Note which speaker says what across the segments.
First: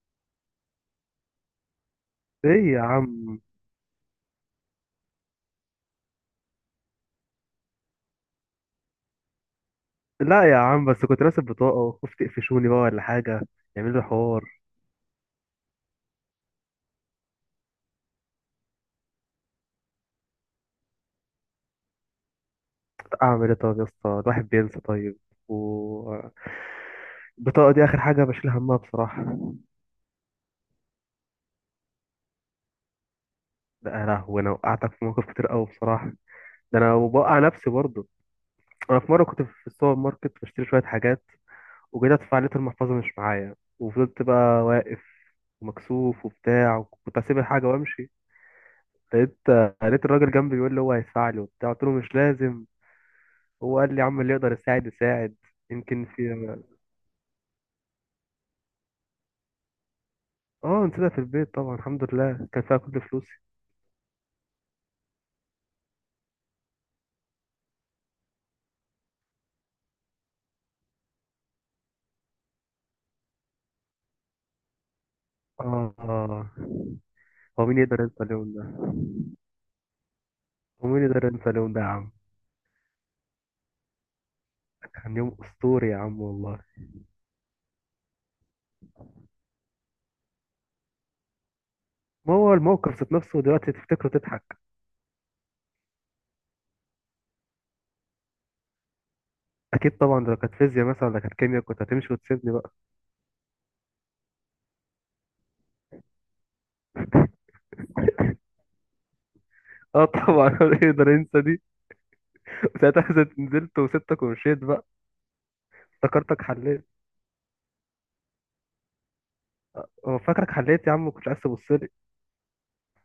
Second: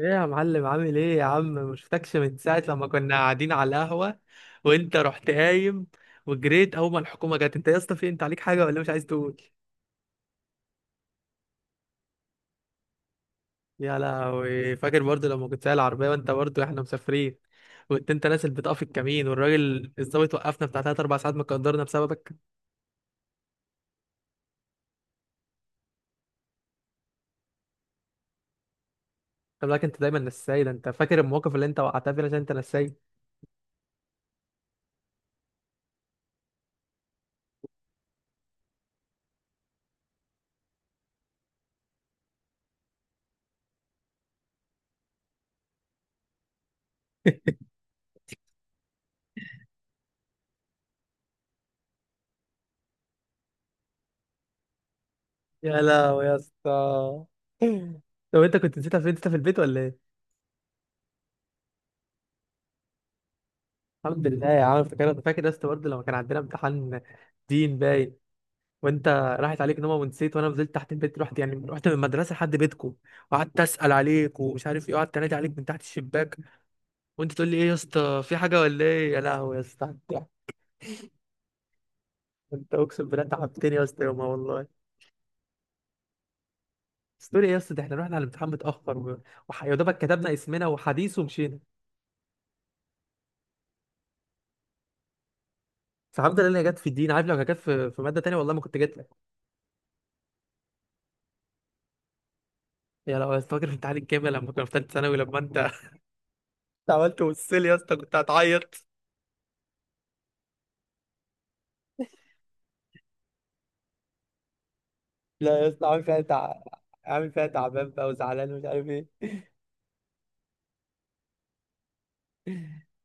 Speaker 1: ايه يا معلم، عامل ايه يا عم؟ ما شفتكش من ساعة
Speaker 2: ايه يا
Speaker 1: لما كنا
Speaker 2: عم.
Speaker 1: قاعدين على القهوة وانت رحت قايم وجريت اول ما الحكومة جت. انت يا اسطى في انت عليك حاجة ولا مش عايز تقول؟
Speaker 2: لا يا عم، بس كنت راسب بطاقة وخفت يقفشوني بقى ولا حاجة يعملوا
Speaker 1: يا
Speaker 2: لي حوار.
Speaker 1: لهوي، فاكر برضو لما كنت سايق العربية وانت برضو احنا مسافرين وانت نازل بتقف الكمين والراجل الظابط وقفنا بتاع 3 4 ساعات مقدرنا بسببك.
Speaker 2: اعمل ايه طب يا اسطى؟ الواحد بينسى طيب. و البطاقة دي آخر حاجة بشيل همها بصراحة.
Speaker 1: خلي بالك انت دايما نساي، ده انت فاكر المواقف اللي انت وقعتها فينا عشان انت نساي.
Speaker 2: لا يا لهوي، أنا وقعتك في مواقف كتير أوي بصراحة. ده أنا وبوقع نفسي برضه. أنا في مرة كنت في السوبر ماركت بشتري شوية حاجات، وجيت أدفع لقيت المحفظة مش معايا وفضلت بقى واقف ومكسوف وبتاع، وكنت هسيب الحاجة وأمشي. لقيت لقيت الراجل جنبي بيقول لي هو هيدفع لي وبتاع، قلت له مش لازم. هو قال لي يا عم اللي يقدر يساعد يساعد.
Speaker 1: يا
Speaker 2: يمكن
Speaker 1: لهوي
Speaker 2: في.
Speaker 1: يا اسطى. طب انت كنت نسيتها فين؟ انت في البيت ولا ايه؟
Speaker 2: اه، نسيبها في البيت طبعا، الحمد لله كان فيها كل فلوسي.
Speaker 1: الحمد لله يا عم. فاكر انت، فاكر يا اسطى برضه لما كان عندنا امتحان دين باين وانت راحت عليك نومه ونسيت، وانا نزلت تحت البيت، رحت يعني رحت من المدرسه لحد بيتكم وقعدت اسال عليك ومش عارف ايه، وقعدت انادي عليك من تحت
Speaker 2: اه،
Speaker 1: الشباك
Speaker 2: آه.
Speaker 1: وانت تقول لي
Speaker 2: هو
Speaker 1: ايه يا
Speaker 2: مين يقدر ينسى
Speaker 1: اسطى، في
Speaker 2: اليوم
Speaker 1: حاجه
Speaker 2: ده؟
Speaker 1: ولا ايه؟ يا لهوي يا اسطى. انت،
Speaker 2: هو مين يقدر ينسى اليوم ده يا عم؟
Speaker 1: انت اقسم بالله تعبتني يا اسطى يومها والله.
Speaker 2: كان يوم اسطوري يا عم والله.
Speaker 1: بس تقول ايه يا اسطى، ده احنا رحنا على الامتحان متاخر يا دوبك كتبنا اسمنا وحديث ومشينا.
Speaker 2: ما هو الموقف ذات نفسه دلوقتي تفتكره تضحك.
Speaker 1: فالحمد لله هي جت في الدين. عارف لو كانت جت في ماده تانيه والله ما كنت جيت لك.
Speaker 2: اكيد طبعا، ده لو كانت فيزياء مثلا ولا كانت كيمياء كنت هتمشي وتسيبني بقى.
Speaker 1: يا لو فاكر في امتحان الكيمياء لما كنا في ثالثه ثانوي لما انت عملت وصل يا اسطى كنت هتعيط.
Speaker 2: اه طبعا هو يقدر ينسى دي؟ ساعتها نزلت وسبتك ومشيت بقى.
Speaker 1: لا يا اسطى عامل فيها
Speaker 2: افتكرتك حليت.
Speaker 1: عامل فيها تعبان بقى وزعلان ومش عارف ايه.
Speaker 2: اه فاكرك حليت يا عم، ما كنتش عايز تبص لي.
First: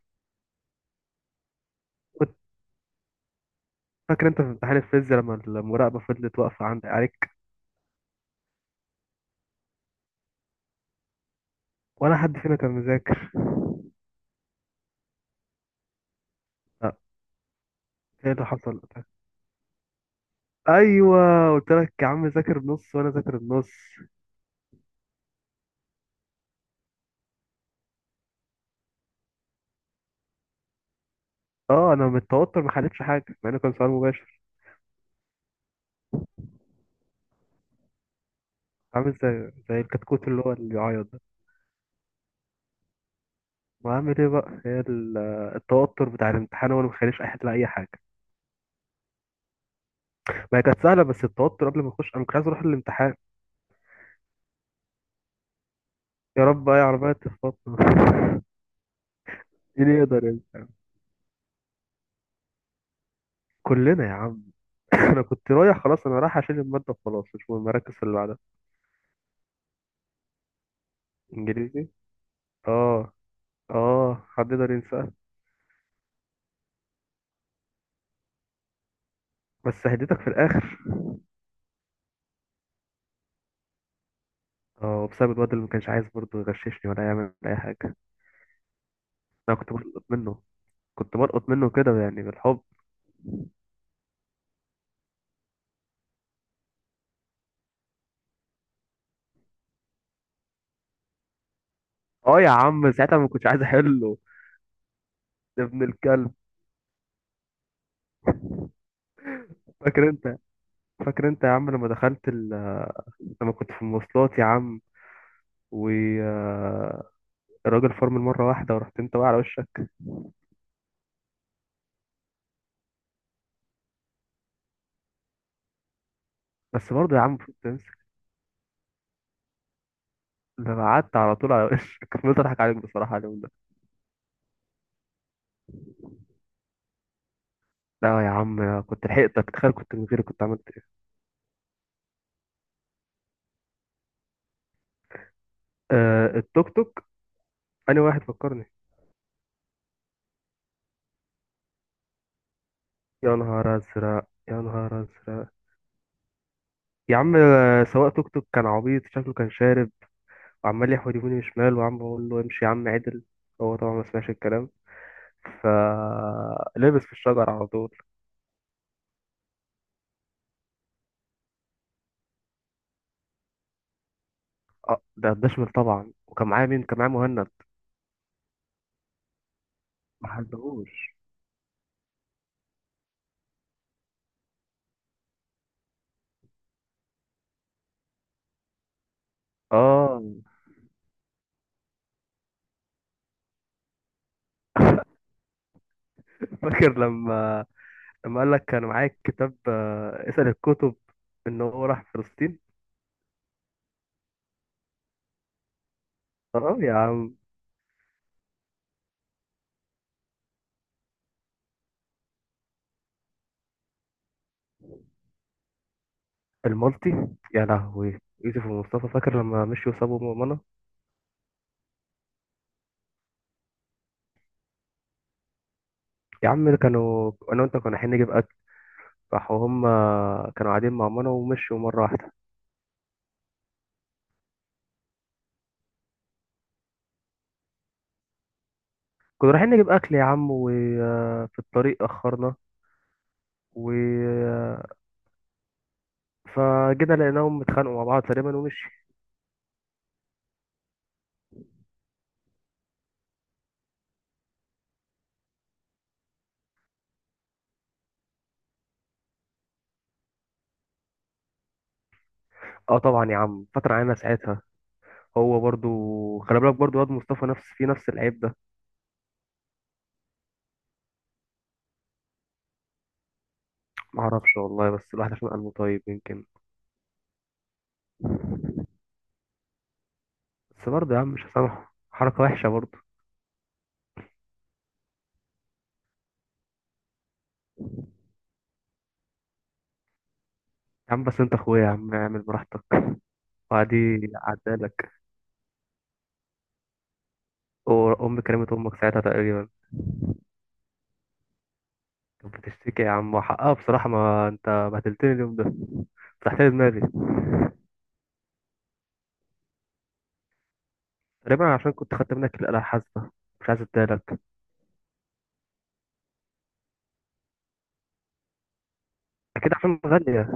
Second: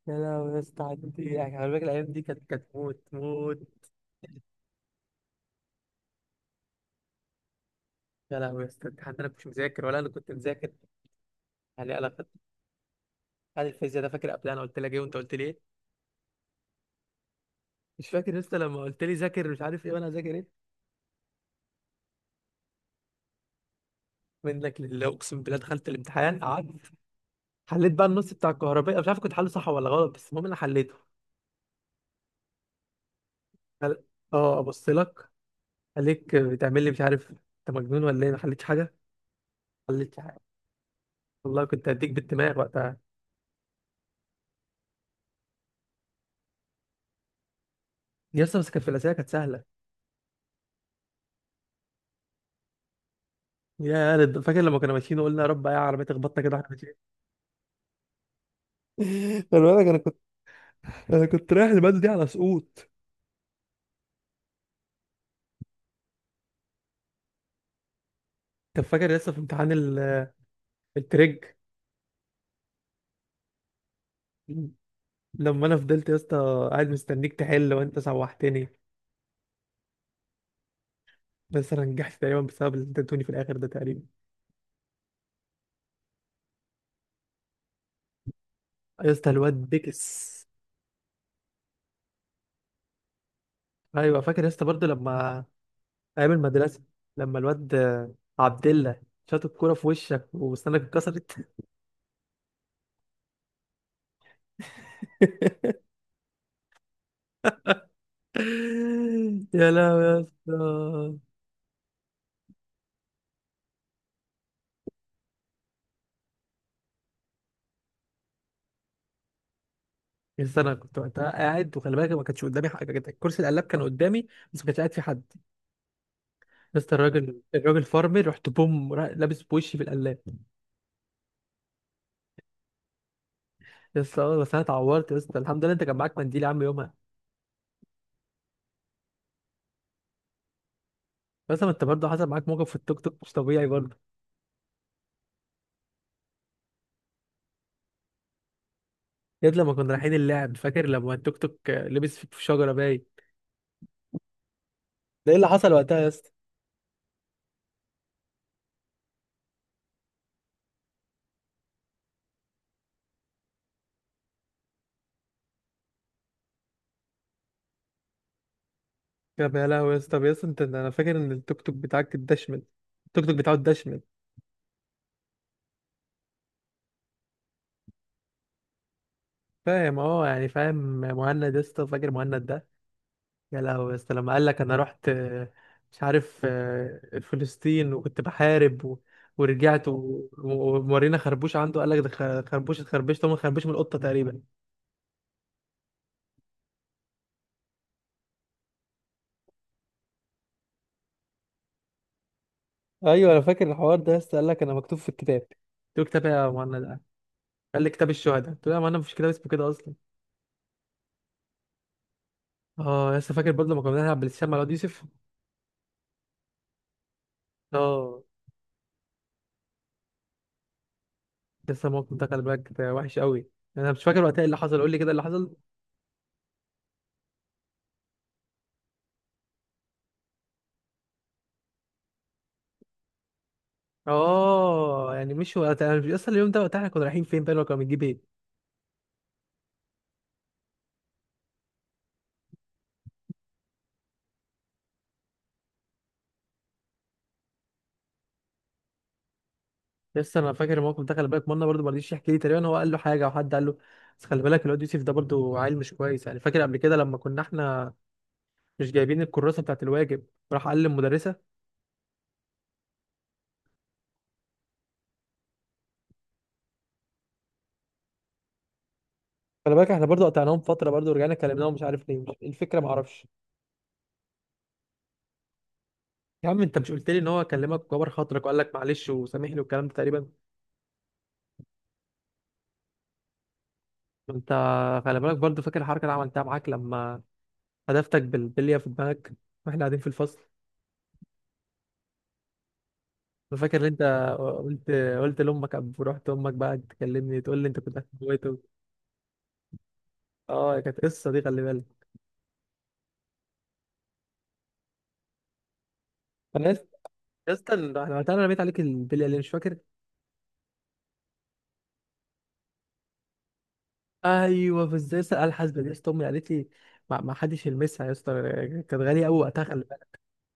Speaker 1: يا لهوي يا اسطى، عدت ايه يعني؟ خلي بالك الايام دي
Speaker 2: كنت
Speaker 1: كانت موت موت.
Speaker 2: فاكر انت في امتحان الفيزياء لما المراقبه فضلت واقفه عندك عليك؟
Speaker 1: يا لهوي يا اسطى الامتحان ده، انا كنتش مذاكر ولا انا كنت مذاكر؟ يعني انا
Speaker 2: ولا
Speaker 1: خدت
Speaker 2: حد فينا كان مذاكر.
Speaker 1: امتحان الفيزياء ده. فاكر قبل انا قلت لك ايه وانت قلت لي ايه؟
Speaker 2: لا.
Speaker 1: مش
Speaker 2: ايه
Speaker 1: فاكر يا
Speaker 2: اللي
Speaker 1: اسطى
Speaker 2: حصل
Speaker 1: لما قلت
Speaker 2: وقتها؟
Speaker 1: لي ذاكر مش عارف ايه وانا هذاكر ايه؟
Speaker 2: ايوه. قلت لك يا عم، ذاكر بنص وانا ذاكر بنص.
Speaker 1: منك لله، اقسم بالله دخلت الامتحان، قعدت حليت بقى النص بتاع الكهربائي، مش عارف كنت حله صح ولا غلط بس المهم انا حليته.
Speaker 2: اه، انا من التوتر ما حلتش حاجه مع انه كان سؤال
Speaker 1: قال-
Speaker 2: مباشر.
Speaker 1: اه ابص لك عليك، بتعمل لي مش عارف انت مجنون ولا ايه، ما حليتش حاجه،
Speaker 2: عامل زي
Speaker 1: خليتش
Speaker 2: الكتكوت
Speaker 1: حاجة.
Speaker 2: اللي هو اللي بيعيط ده.
Speaker 1: والله كنت هديك بالدماغ وقتها.
Speaker 2: وعامل ايه بقى؟ التوتر بتاع الامتحان هو اللي مخلينيش احل اي حاجه.
Speaker 1: يا اسطى بس كانت في الاسئله، كانت سهله.
Speaker 2: ما هي كانت سهله، بس التوتر قبل ما اخش انا كنت عايز اروح الامتحان.
Speaker 1: فاكر لما كنا ماشيين وقلنا يا رب يا عربيه تخبطنا
Speaker 2: يا
Speaker 1: كده واحنا
Speaker 2: رب اي
Speaker 1: ماشيين.
Speaker 2: عربيه تخبطنا
Speaker 1: خلي بالك
Speaker 2: مين
Speaker 1: انا كنت
Speaker 2: يقدر يعني.
Speaker 1: انا كنت رايح الماده دي على سقوط.
Speaker 2: كلنا يا عم. انا كنت رايح خلاص، انا رايح اشيل الماده وخلاص مش مهم، مركز في اللي بعدها.
Speaker 1: طب فاكر يا اسطى في امتحان التريج
Speaker 2: انجليزي. اه. اه، حد يقدر ينسى؟
Speaker 1: لما انا فضلت يا اسطى قاعد مستنيك تحل وانت سوحتني.
Speaker 2: بس هديتك في الاخر.
Speaker 1: بس انا نجحت تقريبا بسبب اللي انت ادوني في الاخر ده تقريبا.
Speaker 2: اه، بسبب الواد اللي ما كانش عايز برضه يغششني ولا يعمل اي حاجه.
Speaker 1: يا اسطى الواد
Speaker 2: انا كنت بلقط
Speaker 1: بيكس.
Speaker 2: منه. كنت بلقط منه كده، يعني بالحب.
Speaker 1: ايوه فاكر يا اسطى برضه لما، ايام المدرسه، لما الواد عبد الله شاط الكوره في وشك وسنانك اتكسرت.
Speaker 2: اه يا عم، ساعتها ما كنتش عايز احله. يا ابن الكلب.
Speaker 1: يا لهوي
Speaker 2: فاكر
Speaker 1: يا
Speaker 2: انت
Speaker 1: اسطى.
Speaker 2: فاكر انت يا عم لما كنت في المواصلات يا عم، والراجل فرمل مره واحده ورحت انت واقع على وشك.
Speaker 1: يا اسطى انا كنت وقتها قاعد وخلي بالك ما كانش قدامي حاجه كده، كرسي القلاب كان قدامي بس ما كانش قاعد فيه حد. يا
Speaker 2: بس
Speaker 1: اسطى
Speaker 2: برضه يا عم،
Speaker 1: الراجل
Speaker 2: كنت
Speaker 1: الراجل
Speaker 2: تمسك.
Speaker 1: فارمر، رحت بوم لابس بوشي في القلاب.
Speaker 2: ده أنا قعدت على طول على وشك فضلت اضحك عليك بصراحه اليوم ده.
Speaker 1: يا اسطى آه، بس انا اتعورت يا اسطى، الحمد لله انت كان معاك منديل يا عم يومها.
Speaker 2: لا يا عم كنت لحقتك، تخيل كنت من غيري كنت عملت ايه.
Speaker 1: بس ما انت برضه حصل معاك موقف في التوك توك مش طبيعي برضه.
Speaker 2: آه، التوك توك. انا واحد فكرني.
Speaker 1: يا اسطى لما كنا رايحين اللعب، فاكر لما التوك توك لبس فيك في شجره باين؟
Speaker 2: يا نهار ازرق، يا نهار
Speaker 1: ده ايه اللي
Speaker 2: ازرق.
Speaker 1: حصل وقتها يا اسطى؟
Speaker 2: يا عم سواق توك توك كان عبيط، شكله كان شارب، وعمال يحود يمين وشمال، وعم بقول له امشي يا عم عدل. هو طبعا ما سمعش الكلام، فلبس في الشجر على طول.
Speaker 1: يا لهوي يا اسطى. طب يا اسطى انت، انا فاكر ان التوك توك بتاعك اتدشمل. التوك توك بتاعه اتدشمل،
Speaker 2: اه، ده الدشمل طبعا، وكان معايا مين؟ كان معايا مهند.
Speaker 1: فاهم؟ اه
Speaker 2: ما
Speaker 1: يعني فاهم.
Speaker 2: حلهوش.
Speaker 1: مهند يا اسطى، فاكر مهند ده؟ يا لهوي يا اسطى لما قال لك انا رحت مش عارف فلسطين وكنت بحارب ورجعت
Speaker 2: اه
Speaker 1: ومورينا خربوش عنده قال لك ده خربوش، اتخربشت، هو خربوش من القطه تقريبا.
Speaker 2: فاكر لما قال لك كان معايا كتاب اسأل الكتب، ان هو راح فلسطين.
Speaker 1: ايوه انا فاكر الحوار ده يا اسطى، قال لك انا مكتوب في الكتاب. قلت له كتاب إيه يا
Speaker 2: اه يا
Speaker 1: مهند؟
Speaker 2: عم.
Speaker 1: قال لي كتاب الشهداء. قلت له يا مهند مفيش كتاب اسمه كده اصلا. اه يا اسطى فاكر برضه لما كنا بنلعب بلاي ستيشن مع الواد يوسف؟
Speaker 2: المالتي. يا لهوي.
Speaker 1: اه.
Speaker 2: يوسف ومصطفى، فاكر لما مشيوا وسابوا منى.
Speaker 1: لسه الموقف ده، خلي بالك ده وحش قوي. انا مش فاكر وقتها إيه اللي حصل، قول لي كده اللي حصل.
Speaker 2: يا عم كانوا، انا وانت كنا رايحين نجيب اكل، راحوا هم. كانوا قاعدين مع ماما ومشوا مره واحده.
Speaker 1: اه يعني مش وقت، انا مش اصلا اليوم ده وقت احنا كنا رايحين فين بقى، لو كنا بنجيب ايه.
Speaker 2: كنا رايحين نجيب اكل يا عم، وفي الطريق اخرنا، و فجينا لقيناهم اتخانقوا مع بعض تقريبا ومشي.
Speaker 1: لسه انا فاكر الموقف ده. خلي بالك منا برضه ما رضيش يحكي لي تقريبا، هو قال له حاجه او حد قال له. بس خلي بالك الواد يوسف ده برضه عيل مش كويس، يعني فاكر قبل كده لما كنا احنا مش جايبين الكراسه بتاعت الواجب، راح قال للمدرسه.
Speaker 2: اه طبعا يا عم، فتره علينا ساعتها. هو برضو. خلي بالك برضو، واد مصطفى في نفس العيب ده.
Speaker 1: خلي بالك احنا برضه قطعناهم فتره برضه ورجعنا كلمناهم مش عارف ليه، مش إيه الفكره ما اعرفش.
Speaker 2: معرفش والله، بس الواحد عشان قلبه طيب يمكن.
Speaker 1: يا عم انت مش قلت لي ان هو كلمك وكبر خاطرك وقال لك معلش وسامحني والكلام ده تقريبا؟
Speaker 2: بس برضه يا عم مش هسامحه، حركه وحشه برضه.
Speaker 1: انت، خلي بالك برضه فاكر الحركه اللي عملتها معاك لما هدفتك بالبليه في دماغك واحنا قاعدين في الفصل؟
Speaker 2: يا عم بس انت اخويا يا عم، اعمل براحتك
Speaker 1: انا فاكر ان
Speaker 2: وعادي.
Speaker 1: انت، قلت،
Speaker 2: عدالك.
Speaker 1: قلت لامك قبل، ورحت امك بقى تكلمني تقول لي انت كنت
Speaker 2: وأمي
Speaker 1: هتموته.
Speaker 2: كلمت أمك ساعتها تقريبا.
Speaker 1: اه كانت قصه دي خلي بالك.
Speaker 2: كانت بتشتكي يا عم، وحقها بصراحة، ما أنت بهدلتني اليوم ده، فتحت
Speaker 1: انا
Speaker 2: لي
Speaker 1: يس-
Speaker 2: دماغي.
Speaker 1: يا اسطى انا، أنا وقتها رميت عليك البلي اللي مش فاكر.
Speaker 2: تقريبا عشان كنت خدت منك الآلة الحاسبة، مش عايز اديهالك.
Speaker 1: ايوه في ازاي اسال الحاسبه دي يا اسطى، امي قالت لي ما حدش يلمسها يا اسطى، كانت غاليه قوي وقتها
Speaker 2: أكيد
Speaker 1: خلي
Speaker 2: عشان
Speaker 1: بالك.
Speaker 2: غالية.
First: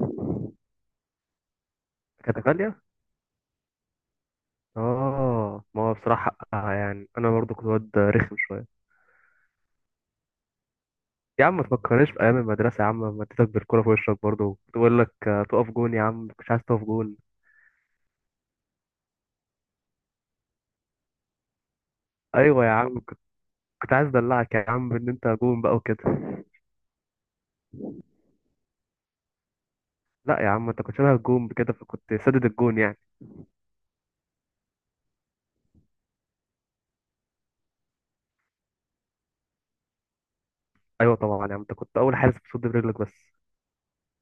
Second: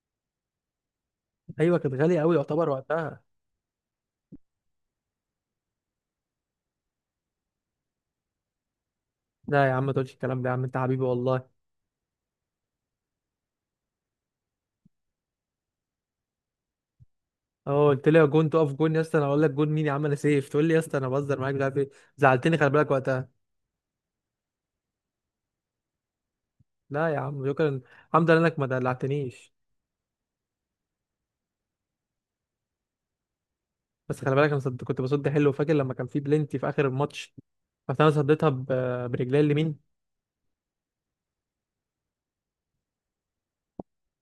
Speaker 1: ايوه كانت غاليه قوي
Speaker 2: كانت
Speaker 1: يعتبر
Speaker 2: غالية؟
Speaker 1: وقتها.
Speaker 2: آه، ما هو بصراحة حقها، يعني أنا برضو كنت واد رخم شوية.
Speaker 1: لا يا عم ما تقولش الكلام ده، يا عم انت حبيبي
Speaker 2: يا
Speaker 1: والله.
Speaker 2: عم ما تفكرنيش في أيام المدرسة يا عم، لما اديتك بالكورة في وشك برضو، تقول لك تقف جون، يا عم مش عايز تقف جون.
Speaker 1: اه قلت لي يا جون تقف جون. يا اسطى انا اقول لك جون مين يا عم، انا سيف، تقول لي يا اسطى انا بهزر معاك مش عارف ايه. زعلتني
Speaker 2: أيوة
Speaker 1: خلي
Speaker 2: يا
Speaker 1: بالك
Speaker 2: عم،
Speaker 1: وقتها.
Speaker 2: كنت عايز أدلعك يا عم إن أنت جون بقى وكده.
Speaker 1: لا يا عم شكرا، الحمد لله انك ما دلعتنيش.
Speaker 2: لا يا عم، أنت كنت شبه الجون كده، فكنت سدد الجون يعني.
Speaker 1: بس خلي بالك انا كنت بصد حلو. فاكر لما كان في بلنتي في اخر الماتش، بس انا صديتها برجلي اليمين.
Speaker 2: ايوه طبعا يا عم، انت كنت اول حارس بتصد برجلك بس.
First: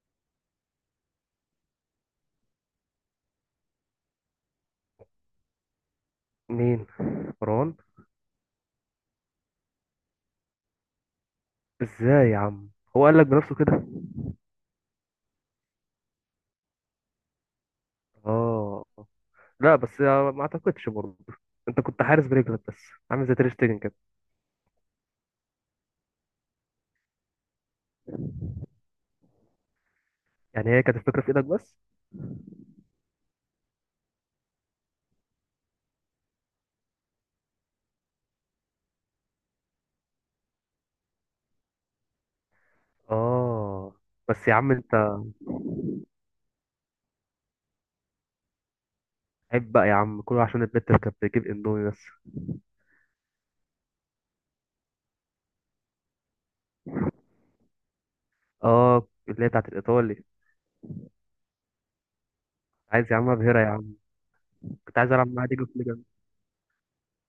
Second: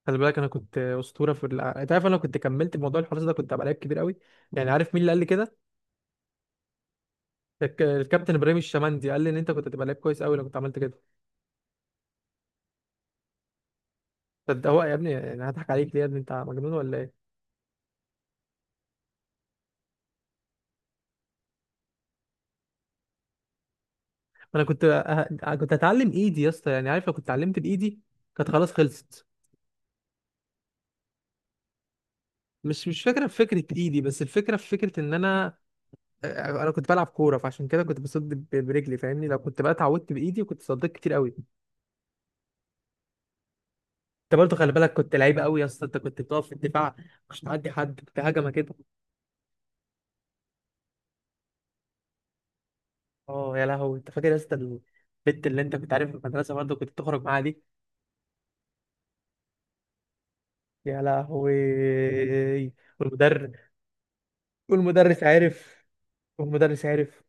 Speaker 1: خلي بالك انا كنت اسطوره في انت عارف انا لو كنت كملت موضوع الحراس ده كنت هبقى لعيب كبير قوي. يعني عارف مين اللي قال لي كده؟
Speaker 2: مين؟ مروان.
Speaker 1: الكابتن ابراهيم الشمندي قال لي ان انت كنت هتبقى لعيب كويس قوي لو كنت عملت كده.
Speaker 2: ازاي يا عم؟ هو قال لك بنفسه كده؟
Speaker 1: صد هو يا ابني يعني هضحك عليك ليه يا ابني، انت مجنون ولا ايه؟
Speaker 2: اه. لا بس ما اعتقدش برضه، انت كنت حارس برجلك بس، عامل زي تير شتيجن كده.
Speaker 1: انا كنت كنت هتعلم ايدي يا اسطى، يعني عارف لو كنت اتعلمت بايدي كانت خلاص خلصت.
Speaker 2: يعني هي كانت الفكره في ايدك بس.
Speaker 1: مش فكره في فكره ايدي، بس الفكره في فكره ان انا، انا كنت بلعب كوره فعشان كده كنت بصد برجلي، فاهمني؟ لو كنت بقى اتعودت بايدي كنت صديت كتير قوي.
Speaker 2: اه
Speaker 1: انت
Speaker 2: بس يا
Speaker 1: برضه خلي
Speaker 2: عم
Speaker 1: بالك
Speaker 2: انت.
Speaker 1: كنت لعيب قوي يا اسطى، انت كنت بتقف في الدفاع مش تعدي حد، كنت هجمه كده.
Speaker 2: عيب بقى يا عم، كله عشان البت اللي كانت بتجيب اندومي بس.
Speaker 1: اه يا لهوي انت فاكر يا اسطى البت اللي انت كنت عارف في المدرسه برضه كنت تخرج معاها دي؟
Speaker 2: اه، اللي هي بتاعت الايطالي.
Speaker 1: يا لهوي.
Speaker 2: عايز يا عم
Speaker 1: والمدرب،
Speaker 2: ابهرها يا عم. كنت عايز
Speaker 1: والمدرس
Speaker 2: العب معاها ديجو
Speaker 1: عارف،
Speaker 2: فليجن.
Speaker 1: والمدرس عارف.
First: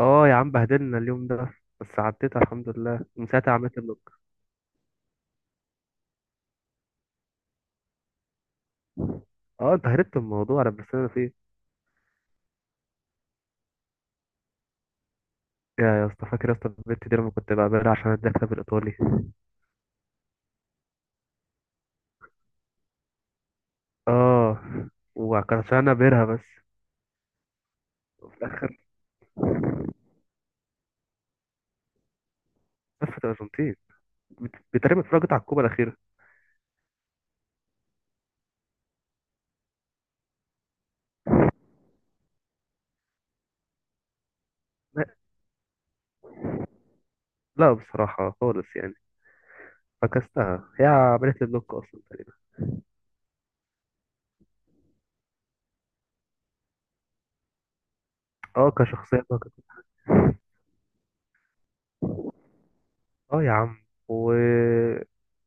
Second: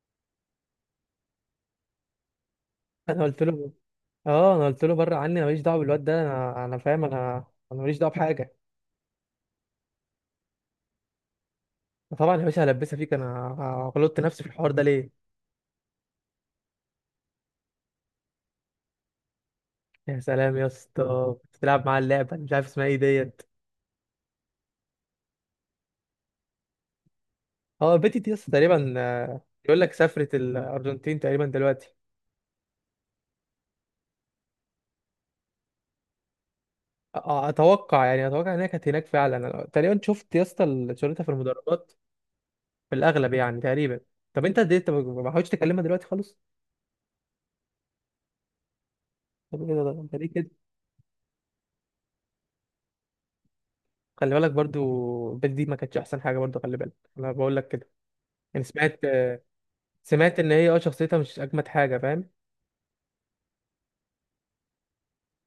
Speaker 2: اه يا عم بهدلنا اليوم ده. بس عديتها الحمد لله،
Speaker 1: انا
Speaker 2: من
Speaker 1: قلت
Speaker 2: ساعتها
Speaker 1: له،
Speaker 2: عملت بلوك.
Speaker 1: اه انا قلت له بره عني، انا ماليش دعوه بالواد ده، انا، انا فاهم، انا، انا ماليش دعوه بحاجه.
Speaker 2: اه انت هربت من الموضوع، انا بس انا فيه.
Speaker 1: طبعا يا باشا هلبسها فيك، انا غلطت نفسي في الحوار ده ليه؟
Speaker 2: يا اسطى، فاكر يا اسطى البت دي لما كنت بعملها عشان اديها بالايطالي.
Speaker 1: يا سلام يا اسطى كنت بتلعب مع اللعبه مش عارف اسمها ايه ديت.
Speaker 2: اه، وكان عشان انا بيرها بس.
Speaker 1: اه بيتي دي يا
Speaker 2: وفي
Speaker 1: اسطى
Speaker 2: الاخر
Speaker 1: تقريبا، بيقول لك سافرت الارجنتين تقريبا دلوقتي.
Speaker 2: لفت الارجنتين. بتقريبا اتفرجت على الكوبا الاخيره.
Speaker 1: اتوقع يعني اتوقع انها كانت هناك فعلا، أنا تقريبا شفت يا اسطى صورتها في المدرجات في الاغلب يعني تقريبا. طب انت انت ما
Speaker 2: لا،
Speaker 1: ما حاولتش تكلمها دلوقتي خالص؟
Speaker 2: لا بصراحه خالص يعني.
Speaker 1: طب ايه ده، انت ليه كده؟
Speaker 2: فكستها، هي عملت لي بلوك اصلا تقريبا.
Speaker 1: خلي بالك برضو بيتي دي ما كانتش احسن حاجه برضو، خلي بالك انا بقول لك كده، يعني
Speaker 2: اه،
Speaker 1: سمعت،
Speaker 2: كشخصيه بقى كده.
Speaker 1: سمعت ان هي اه شخصيتها مش اجمد حاجه، فاهم؟
Speaker 2: اه يا عم،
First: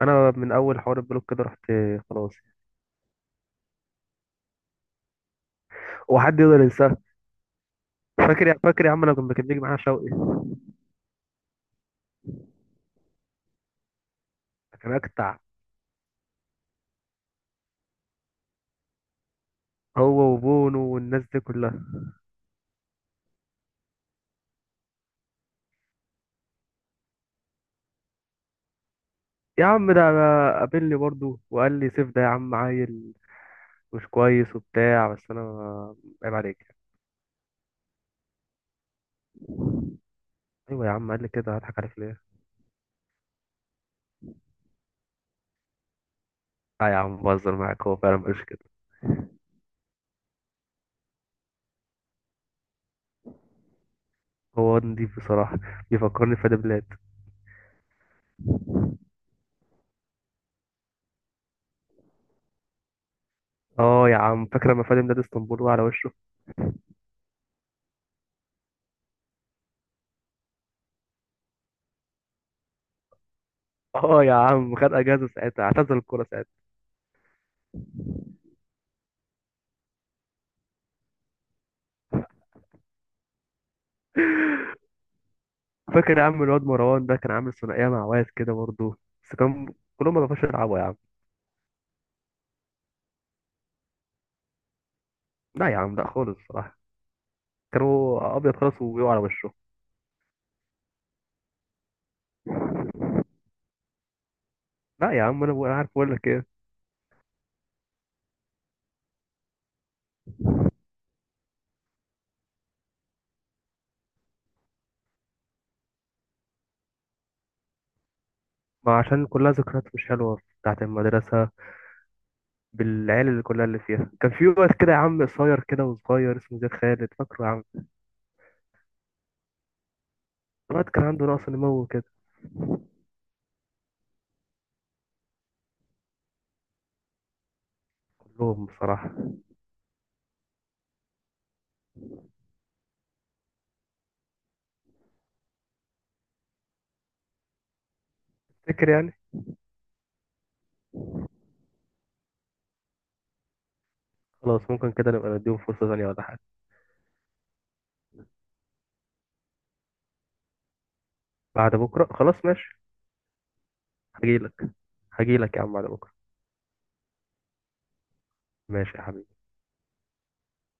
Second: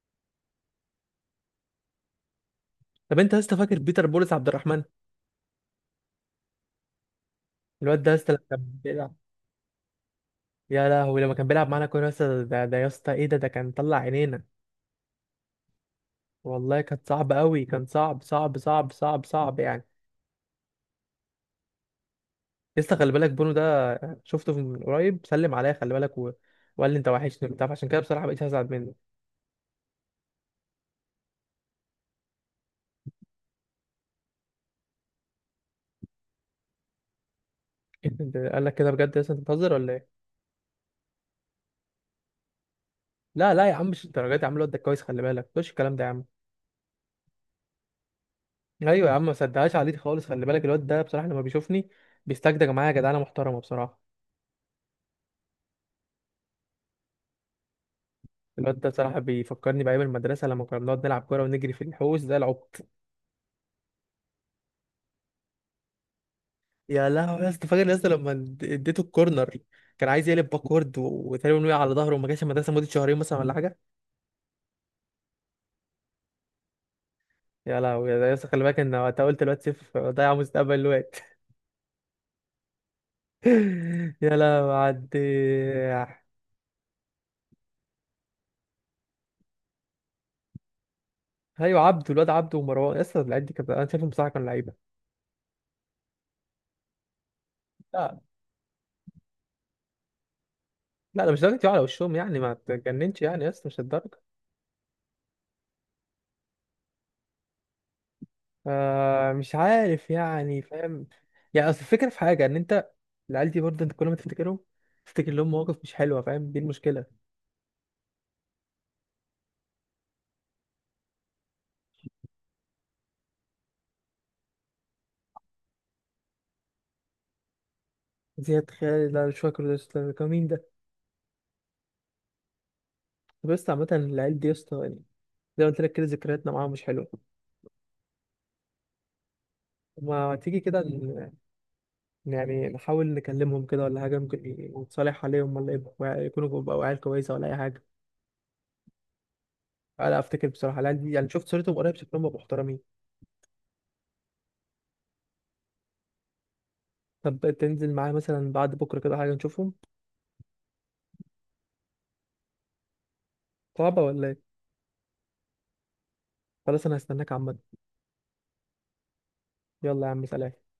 Speaker 2: انا من اول حوار البلوك ده رحت. خلاص.
Speaker 1: طب انت يا اسطى فاكر بيتر بولس عبد الرحمن؟
Speaker 2: هو حد يقدر ينساه؟
Speaker 1: الواد ده يا اسطى لما كان
Speaker 2: فاكر يا عم
Speaker 1: بيلعب،
Speaker 2: لما كان بيجي معانا شوقي.
Speaker 1: يا لهوي لما كان بيلعب معانا كوره يا اسطى، ده ده يا اسطى ايه ده، ده كان طلع عينينا
Speaker 2: كان اكتع.
Speaker 1: والله، كانت صعبه قوي، كان صعب صعب صعب صعب صعب يعني.
Speaker 2: هو وبونو والناس دي كلها.
Speaker 1: يا اسطى خلي بالك بونو ده شفته من قريب، سلم عليا خلي بالك وقال لي انت وحشني وبتاع، فعشان كده بصراحه بقيت هزعل منه.
Speaker 2: يا عم ده، أنا قابلني برضو وقال لي سيف ده يا عم عيل مش كويس وبتاع، بس انا عيب عليك يعني.
Speaker 1: انت قال لك كده بجد يا اسطى، انت بتهزر ولا ايه؟
Speaker 2: ايوه يا عم قال لي كده، هضحك عليك ليه؟
Speaker 1: لا لا يا عم مش الدرجات، يا عم الواد ده كويس خلي بالك، مش الكلام ده يا عم.
Speaker 2: اه يا عم بهزر معاك، هو فعلا مش كده.
Speaker 1: ايوه يا عم ما صدقهاش عليه خالص، خلي بالك الواد ده بصراحه لما بيشوفني بيستجدج معايا جدعانه محترمه بصراحه.
Speaker 2: هو نضيف بصراحه، بيفكرني بفادي بلاد.
Speaker 1: الواد ده بصراحه بيفكرني بايام المدرسه لما كنا بنقعد نلعب كوره ونجري في الحوش زي العبط.
Speaker 2: اه يا عم، فاكر لما فادي بلاد اسطنبول وقع على وشه؟
Speaker 1: يا لهوي يا اسطى فاكر يا اسطى لما اديته الكورنر؟ كان عايز يقلب باكورد وتقريبا وقع على ظهره وما جاش المدرسه مده شهرين مثلا ولا حاجه.
Speaker 2: اه يا عم، خد اجازه ساعتها، اعتزل الكوره ساعتها.
Speaker 1: يا لهوي يا اسطى خلي بالك ان وقتها قلت الواد سيف ضيع مستقبل الواد. يا لهوي، عدي.
Speaker 2: فاكر يا عم الواد مروان ده كان عامل ثنائيه مع واد كده برضو، بس كان كلهم ما بيعرفوش يلعبوا يا عم.
Speaker 1: ايوه عبده، الواد عبده ومروان يا اسطى، العيال دي كانت، انا شايفهم بصراحه كانوا لعيبه.
Speaker 2: لا يا عم لا خالص بصراحه،
Speaker 1: لا
Speaker 2: كانوا ابيض خالص وبيقعوا على وشه.
Speaker 1: لا ده مش درجه يقع على وشهم يعني، ما تجننش يعني يا اسطى، مش الدرجه.
Speaker 2: لا يا عم انا أنا عارف اقول لك ايه.
Speaker 1: آه مش عارف يعني، فاهم؟ يعني اصل الفكره في حاجه ان انت، العيال دي برضه انت كل ما تفتكرهم تفتكر لهم مواقف مش حلوه، فاهم؟ دي المشكله.
Speaker 2: ما عشان كلها ذكريات مش حلوة بتاعت المدرسة، بالعيال اللي كلها اللي فيها، كان في واد كده يا عم قصير كده وصغير اسمه زياد خالد، فاكره يا عم؟
Speaker 1: زياد خالد، لا مش فاكر ده أصلاً. كان مين ده؟
Speaker 2: الواد كان عنده نقص نمو كده.
Speaker 1: طب يا اسطى عامة العيال دي يا اسطى يعني، زي ما قلت لك كده ذكرياتنا معاهم مش حلوة.
Speaker 2: كلهم بصراحة.
Speaker 1: ما تيجي كده يعني نحاول نكلمهم كده ولا حاجة، ممكن نتصالح عليهم، ولا يبقوا يكونوا بقوا عيال كويسة ولا أي حاجة.
Speaker 2: فاكر يعني.
Speaker 1: أنا أفتكر بصراحة العيال دي، يعني شفت صورتهم قريب، شكلهم بقوا محترمين.
Speaker 2: خلاص ممكن كده نبقى نديهم فرصة ثانية ولا حاجة.
Speaker 1: طب تنزل معايا مثلا بعد بكرة كده حاجة نشوفهم؟
Speaker 2: بعد بكرة خلاص ماشي.
Speaker 1: صعبة ولا إيه؟
Speaker 2: هجيلك هجيلك يا عم بعد بكرة.
Speaker 1: خلاص أنا هستناك عامة.
Speaker 2: ماشي يا حبيبي.
Speaker 1: يلا يا عم، سلام.